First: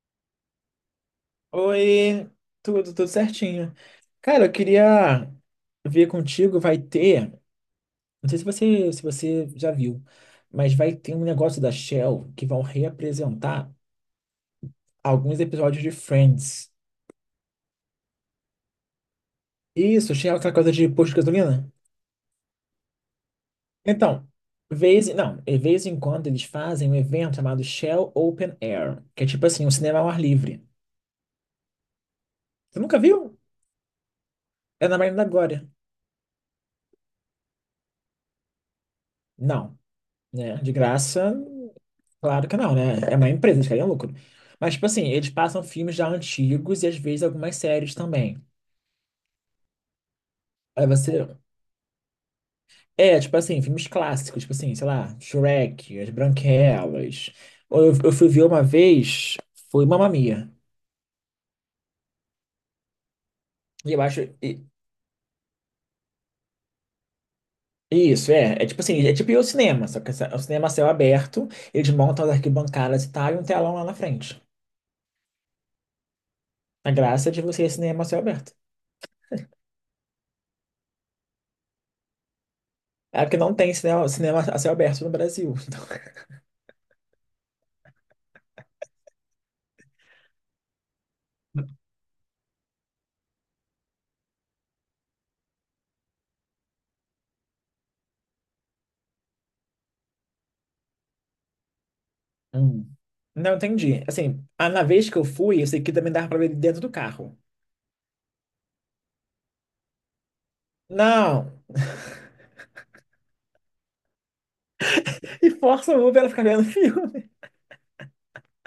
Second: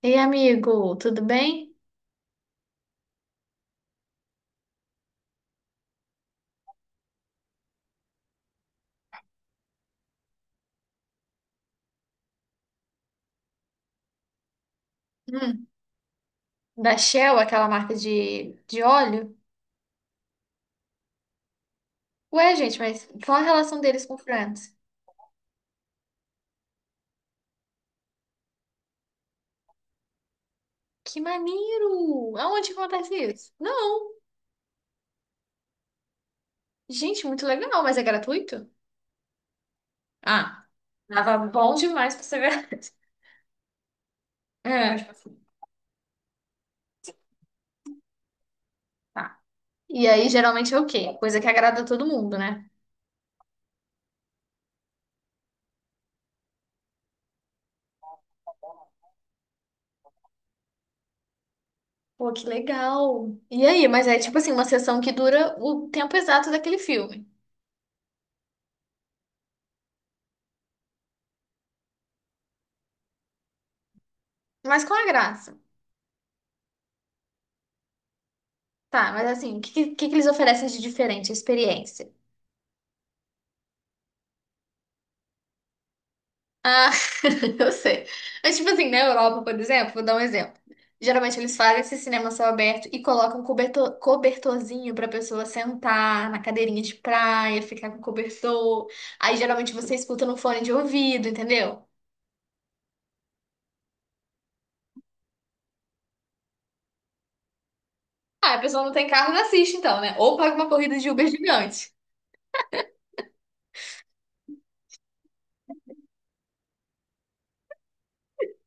Ei, amigo, tudo bem? Oi, tudo certinho. Cara, eu queria ver contigo, não sei se você já viu, mas vai ter um negócio da Shell que vão reapresentar alguns Hum, episódios de Friends. Da Shell, aquela marca de óleo? Isso, Shell, é aquela coisa de posto de gasolina? Ué, gente, mas qual a relação deles com o Então, Friends? vez, não, de vez em quando eles fazem um evento chamado Shell Open Air, que é tipo assim, um cinema ao ar livre. Que maneiro! Aonde que Você nunca acontece viu? isso? Não! É na Marina da Glória. Gente, muito legal, mas é gratuito? Não, né? Ah, De graça. tava bom demais pra ser Claro que não, verdade. né? É uma empresa, eles querem lucro. Mas, tipo É, assim, eles passam filmes já antigos e às vezes algumas séries também. tá. E aí, geralmente é o Aí você. quê? Coisa que agrada todo mundo, né? É, tipo assim, filmes clássicos, tipo assim, sei lá, Shrek, As Branquelas. Ou eu fui ver uma vez, foi Mamma Mia. Pô, que legal! E aí, E eu mas é acho. tipo assim, uma sessão que dura o tempo exato daquele filme. Isso, é. É tipo assim, é tipo ir ao cinema, só que é o cinema a céu aberto, eles montam as arquibancadas e tal, e um telão lá na frente. Mas qual é a graça? A graça é de você ir ao cinema a céu aberto. Tá, mas assim, o que eles oferecem de diferente? Experiência. É porque não tem cinema a céu aberto no Brasil. Então. Eu sei. Mas, tipo assim, na Europa, por exemplo, vou dar um exemplo. Geralmente eles fazem esse cinema a céu aberto e colocam um cobertor, cobertorzinho pra pessoa sentar na cadeirinha de praia, ficar com cobertor. Aí geralmente você escuta no fone de ouvido, entendeu? Hum. Não entendi. Assim, na vez que eu fui, eu sei que também dava pra ver dentro do carro. Ah, a pessoa não tem carro, não assiste então, né? Ou paga uma corrida de Uber Não! gigante. E força o Uber a ficar vendo filme.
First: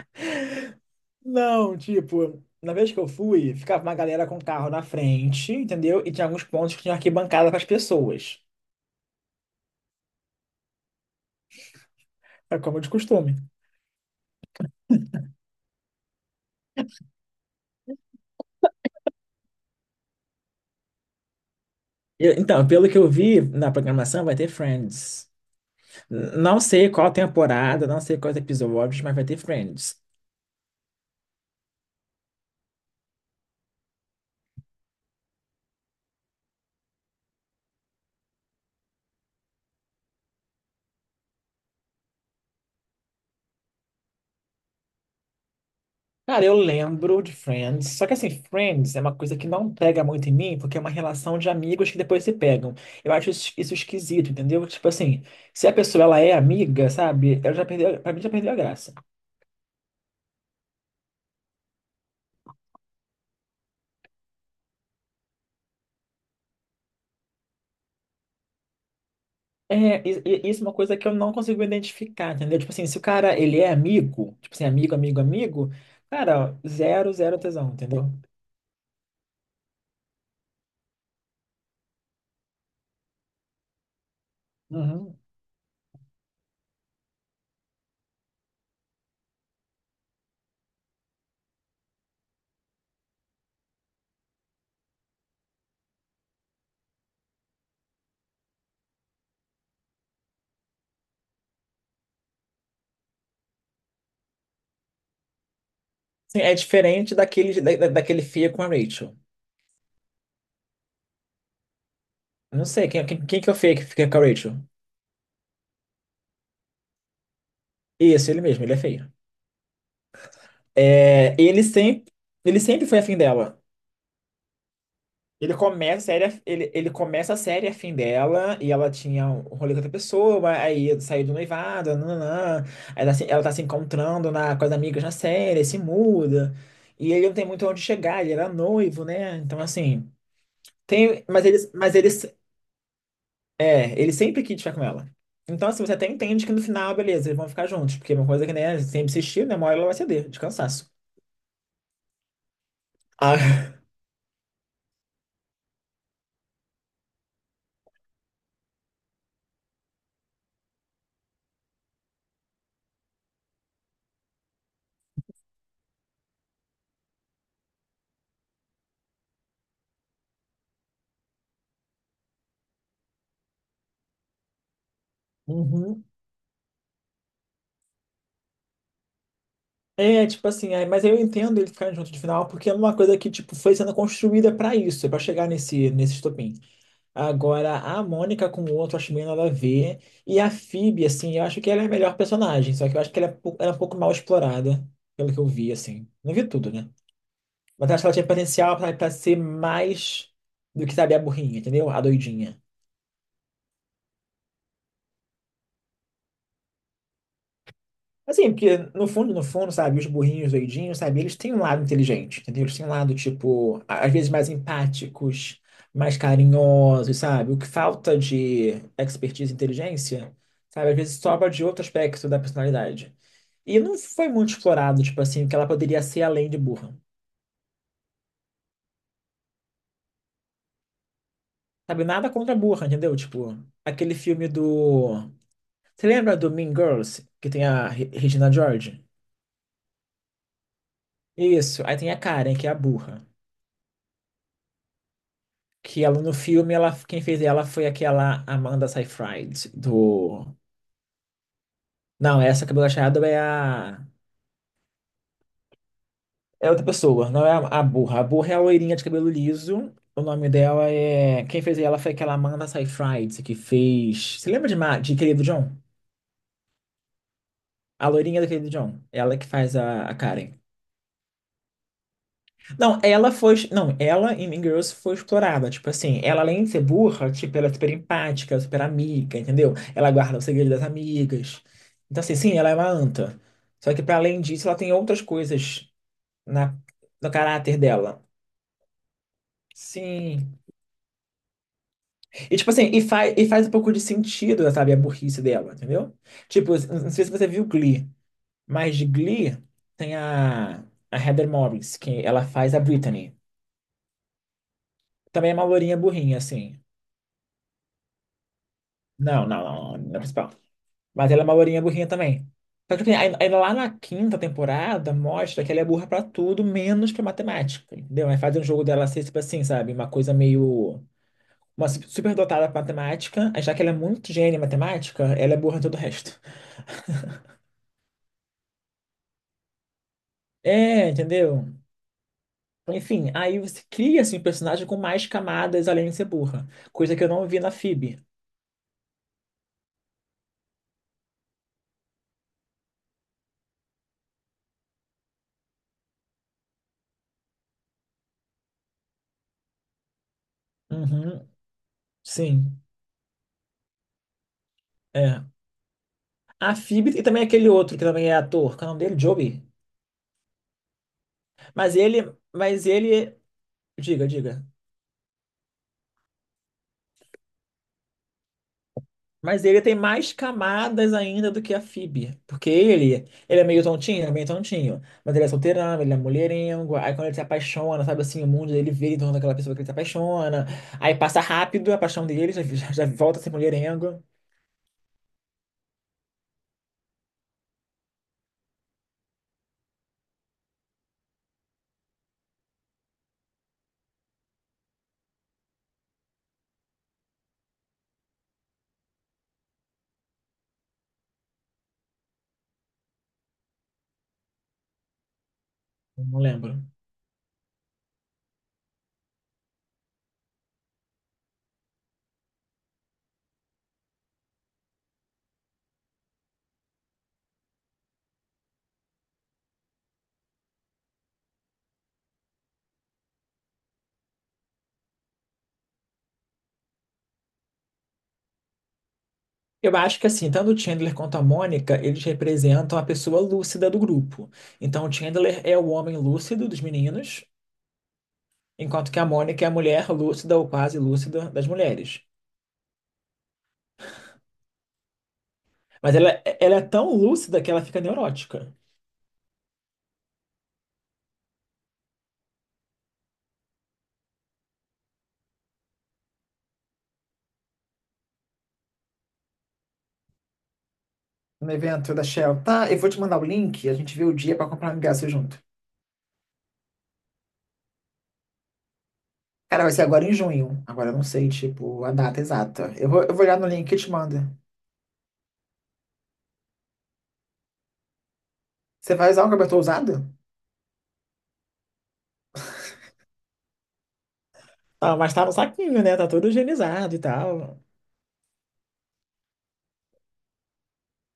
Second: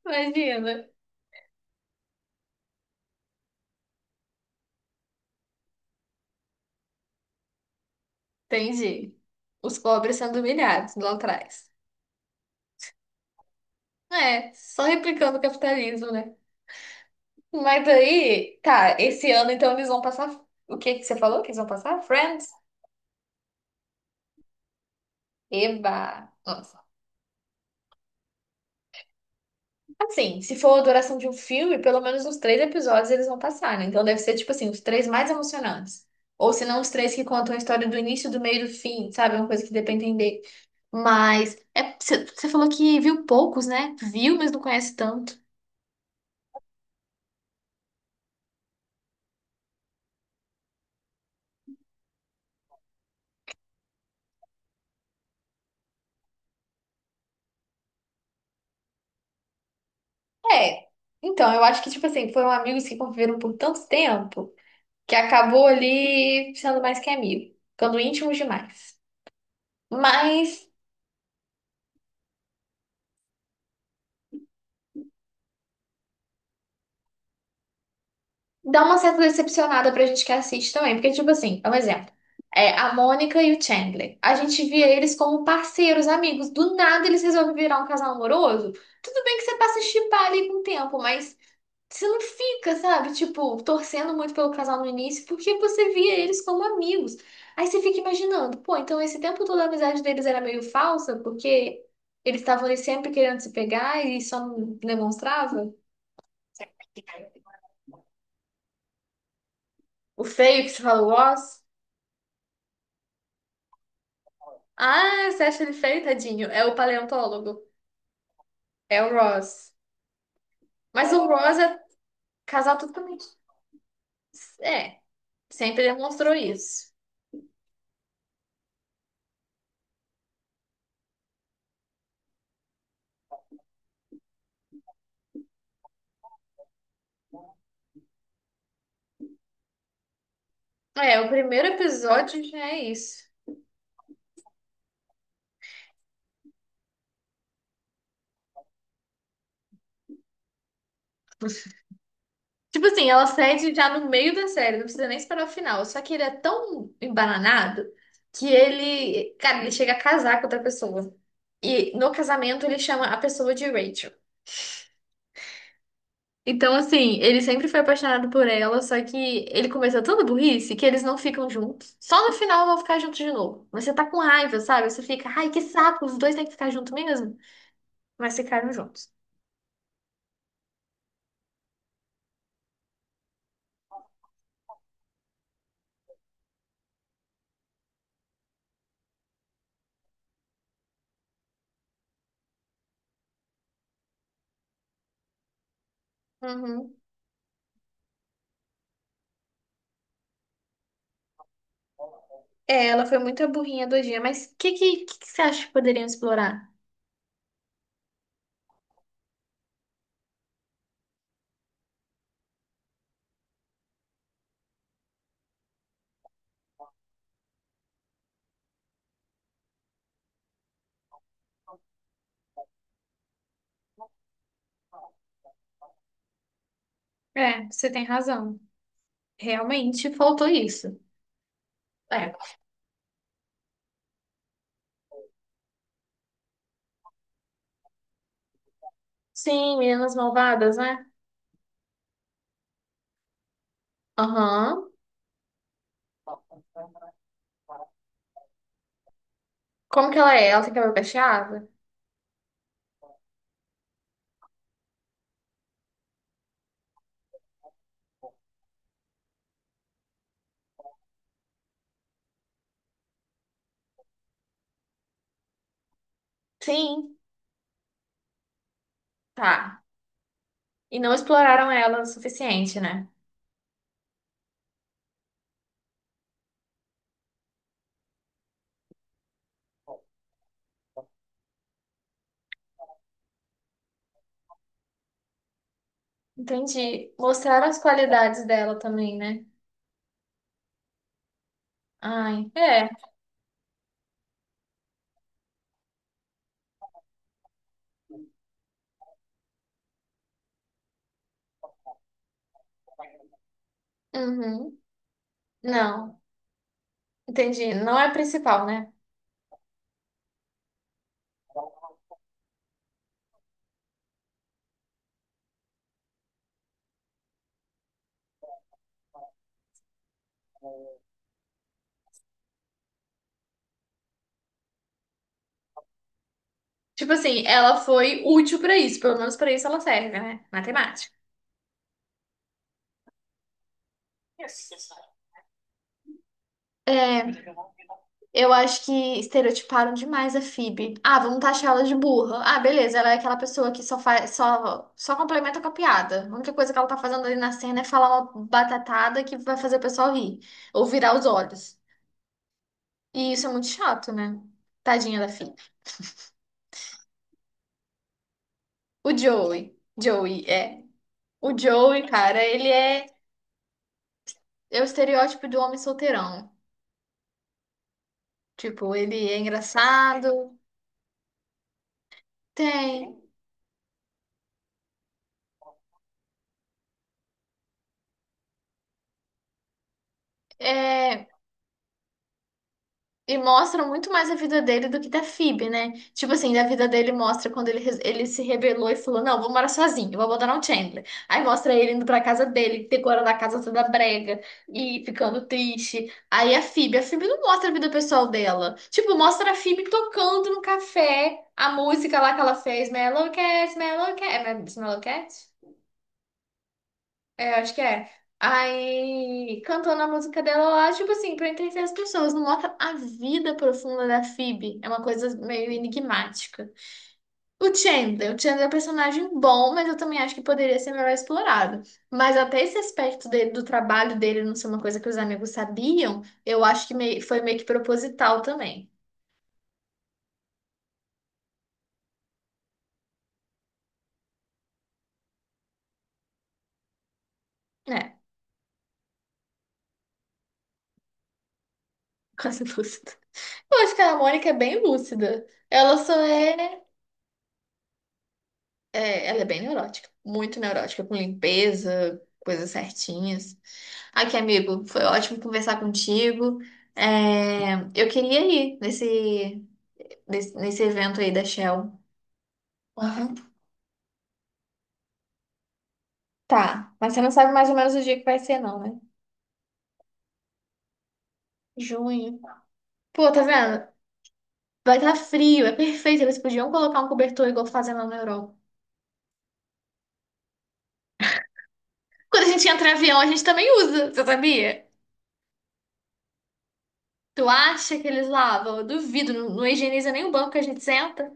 Imagina. Não, tipo, na vez que eu fui, ficava uma galera com o carro na frente, entendeu? E tinha alguns pontos que tinha arquibancada para as pessoas. Entendi. Os pobres sendo humilhados lá atrás. É como de costume. É, só replicando o capitalismo, né? Mas aí, tá, esse ano então eles vão passar. O que que você falou que eles vão passar? Friends? Então, pelo que eu vi na programação, vai ter Friends. Eva! Não Nossa. sei qual temporada, não sei quais episódios, mas vai ter Friends. Assim, se for a duração de um filme, pelo menos uns três episódios eles vão passar, né? Então deve ser, tipo assim, os três mais emocionantes. Ou se não, os três que contam a história do início, do meio e do fim, sabe? Uma coisa que dê pra entender. Mas, é, você falou que viu poucos, né? Viu, mas não conhece tanto. Cara, eu lembro de Friends, só que assim, Friends é uma coisa que não pega muito em mim, porque é uma relação de amigos que depois se pegam. Eu acho isso esquisito, entendeu? Tipo assim, se a pessoa ela é amiga, sabe? Ela já perdeu, pra mim já perdeu a graça. É. Então, eu acho que, tipo assim, foram amigos que conviveram por tanto tempo, que acabou ali sendo mais que amigo, ficando íntimo demais. É, isso é Mas uma coisa que eu não consigo identificar, entendeu? Tipo assim, se o cara, ele é amigo, tipo assim, amigo, amigo, amigo, cara, zero, zero tesão, entendeu? dá uma certa decepcionada pra gente que assiste também, porque, tipo assim, é um exemplo. É, a Mônica e o Chandler. A gente via eles Uhum. como parceiros, amigos. Do nada eles resolvem virar um casal amoroso. Tudo bem que você passa a shippar ali com o tempo, mas você não fica, sabe? Tipo, torcendo muito pelo casal no início, porque você via eles como amigos. Aí você fica imaginando, pô, então esse tempo todo a amizade deles era meio falsa, porque eles estavam ali sempre querendo se pegar e só não demonstrava. Sim, é diferente daquele feio com a Rachel. O feio que você fala, o Ross? Eu não sei, quem que é o feio que fica com a Rachel? Ah, você acha ele feio, tadinho? É o paleontólogo. Isso, ele mesmo, ele é É o feio. Ross. Mas o É, Ross ele é sempre, ele casal sempre foi afim totalmente. dela. É, Ele sempre começa a demonstrou série, ele, ele isso. começa a série afim dela e ela tinha um rolê com outra pessoa, aí saiu do noivado, nananã, aí ela tá se encontrando com as amigas na série, se muda, e ele não tem muito onde chegar, ele era noivo, né? Então, assim, É, tem, o mas primeiro eles, mas eles, episódio já é isso. é, ele sempre quis ficar com ela. Então, assim, você até entende que no final, beleza, eles vão ficar juntos, porque é uma coisa que, né, sempre insistiu, né, uma hora ela vai ceder, de cansaço. Tipo assim, ela cede Ah. já no meio da série, não precisa nem esperar o final. Só que ele é tão embananado que ele, cara, ele chega a casar com outra pessoa. E no casamento ele chama a pessoa de Rachel. Então, assim, ele sempre foi apaixonado por ela, só que ele começou tanta burrice que eles não ficam juntos. Só no final vão ficar juntos de novo. Mas você tá com raiva, sabe? Você fica, ai, que saco, os dois têm que ficar juntos mesmo. Mas ficaram juntos. É, tipo assim, mas eu entendo ele ficar junto de final, porque é uma coisa que, tipo, foi sendo construída pra isso, pra chegar nesse estopim. Agora, a Mônica com o outro, eu acho meio nada a ver. E a Phoebe, assim, eu acho que ela é a melhor personagem, só que eu acho que ela é um pouco mal explorada, pelo que eu vi, assim. Não vi tudo, né? Uhum. Mas eu acho que ela tinha potencial pra ser mais do que, sabe, a burrinha, entendeu? A doidinha. É, ela foi muito a burrinha do dia, mas o que você acha que poderiam explorar? Assim, porque no fundo, no fundo, sabe, os burrinhos, doidinhos, sabe, eles têm um lado inteligente, entendeu? Eles têm um lado, tipo, às vezes mais empáticos, mais carinhosos, sabe? O que falta de expertise e inteligência, sabe, às vezes sobra de outro aspecto da personalidade. E não foi muito explorado, tipo assim, que ela poderia ser além de burra. É, você tem razão. Realmente faltou isso. Sabe, nada É. contra a burra, entendeu? Tipo, aquele filme do... Você lembra do Mean Girls, que tem a Regina George? Sim, Meninas Malvadas, né? Isso, aí tem a Karen, que é a burra. Aham. Que ela no filme, ela, quem fez ela foi aquela Amanda Seyfried Como que ela do. é? Ela tem cabelo cacheado? Não, essa cabelo achado é a. É outra pessoa, não é a burra. A burra é a loirinha de cabelo liso. O nome dela é. Quem fez ela foi aquela Amanda Seyfried que fez. Você lembra de, de Querido John? Sim. A loirinha do Querido John. Ela que faz Tá. a Karen. E não exploraram ela o suficiente, Não, né? ela foi. Não, ela em Mean Girls foi explorada. Tipo assim, ela além de ser burra, tipo, ela é super empática, super amiga, entendeu? Ela guarda o segredo das amigas. Então, assim, sim, ela é uma anta. Só que, para além disso, ela tem outras coisas na, Entendi. no Mostraram caráter as dela. qualidades dela também, né? Sim. Ai, E, tipo é. assim, e faz um pouco de sentido, sabe, a burrice dela, entendeu? Tipo, não sei se você viu Glee, mas de Glee tem a Heather Morris, que ela faz a Brittany. Uhum. Também é uma lourinha Não. burrinha, assim. Entendi. Não é a principal, né? Não, não, não, não é a principal. Mas ela é uma lourinha burrinha também. Só que assim, aí lá na quinta temporada mostra que ela é burra pra tudo, menos pra matemática, entendeu? Aí fazem um jogo dela ser, tipo assim, sabe? Uma coisa meio. Uma superdotada pra matemática, aí já que ela é muito gênia em matemática, ela é burra em todo o resto. Tipo assim, ela foi útil pra isso. Pelo menos pra isso ela serve, né? É, Matemática. entendeu? Enfim, aí você cria, assim, um personagem com mais camadas além de ser burra. Coisa que eu É. não vi na Phoebe. Eu acho que estereotiparam demais a Phoebe. Ah, vamos taxar ela de burra. Ah, beleza, ela é aquela pessoa que só complementa com a piada. A única coisa que ela tá fazendo ali na cena é falar uma batatada que vai fazer o pessoal rir ou virar os Uhum, olhos. sim, E isso é muito chato, né? Tadinha da é. Phoebe. A Phoebe e também aquele outro que também é ator, qual é o nome O dele? Joey? Joey, Joey é. O Mas Joey, ele, cara, ele mas é, ele, diga, diga. é o estereótipo do homem solteirão. Tipo, ele é Mas ele tem mais engraçado, camadas ainda do que a Phoebe. Porque tem. ele é meio tontinho, é meio tontinho. Mas ele é solteirão, ele é mulherengo. Aí quando ele se apaixona, sabe assim, o mundo dele vira em torno daquela pessoa que ele se apaixona. Aí É, passa rápido a paixão dele, já, já, já e volta a ser mostra muito mulherengo. mais a vida dele do que da Phoebe, né? Tipo assim, a vida dele mostra quando ele, ele se rebelou e falou: Não, vou morar sozinho, vou abandonar o Chandler. Aí mostra ele indo pra casa dele, decorando a casa toda brega e ficando triste. Aí a Phoebe não mostra a vida pessoal dela. Tipo, mostra a Phoebe tocando no café a música lá que ela fez: Melow Cat, Melow Cat. É Melow Cat? Não lembro. É, acho que é. Aí, cantando a música dela lá, tipo assim, pra entreter as pessoas, não mostra a vida profunda da Phoebe. É uma coisa meio enigmática. O Chandler é um personagem bom, mas eu também acho que poderia ser melhor explorado. Mas até esse aspecto dele, do trabalho dele não ser uma coisa que os amigos sabiam, eu acho que foi meio que proposital também. Eu acho que assim, tanto o Chandler quanto a Mônica, eles representam a pessoa lúcida do grupo. Então, o Chandler é o homem lúcido dos meninos, É, enquanto que a Mônica é a mulher lúcida ou quase lúcida das mulheres. quase lúcido. Eu acho que a Mônica é bem lúcida. Ela só Mas ela, é, ela né. é tão lúcida que ela fica neurótica. É, ela é bem neurótica, muito neurótica, com limpeza, coisas certinhas. Aqui, amigo, foi ótimo conversar contigo. É, eu queria ir nesse evento aí da No Shell. evento da Shell. Tá, eu vou te mandar o Aham. link, a gente vê o dia pra comprar um ingresso junto. Tá, mas você não sabe mais ou menos o dia que vai ser, não, né? Cara, vai ser agora em junho. Agora eu não sei, tipo, a Junho. data exata. Eu vou, Pô, eu tá vou olhar no vendo? link e te mando. Vai estar frio, é perfeito. Eles podiam colocar um cobertor igual fazem lá na Europa. Você vai usar um cobertor usado? Quando a gente entra em avião, a gente também usa, você sabia? Ah, mas tá no saquinho, né? Tá todo higienizado e Tu tal. acha que eles lavam? Eu duvido, não, não higieniza nem o banco que a gente senta.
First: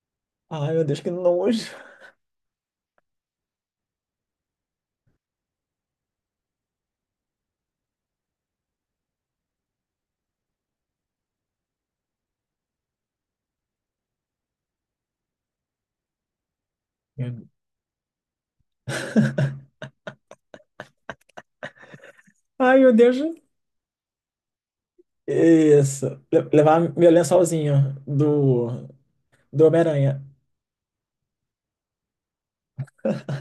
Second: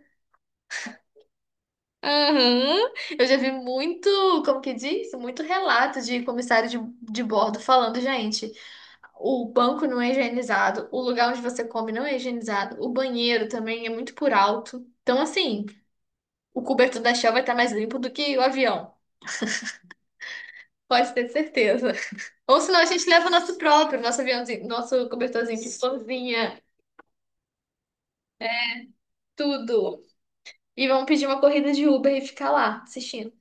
Ai, meu Deus, que nojo. Aham. Eu já vi muito, como que diz? Muito relato de comissário de bordo falando, gente, o banco não é higienizado, o lugar onde você come não é higienizado, o banheiro também é muito por alto. Então, assim, o cobertor da Shell vai Meu- estar mais limpo do que o avião. Pode ter certeza. Ou senão Ai, a meu gente Deus. leva o nosso próprio, nosso aviãozinho, nosso cobertorzinho, Isso. Florzinha, Levar meu lençolzinho do tudo. Homem-Aranha. E vamos pedir uma corrida de Uber e ficar lá assistindo.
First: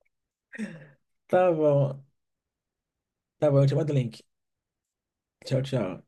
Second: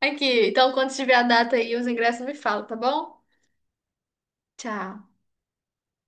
Aqui, então quando tiver a Tá data aí, os bom. ingressos me falam, tá bom? Tá bom, eu te mando o link. Tchau. Tchau, tchau.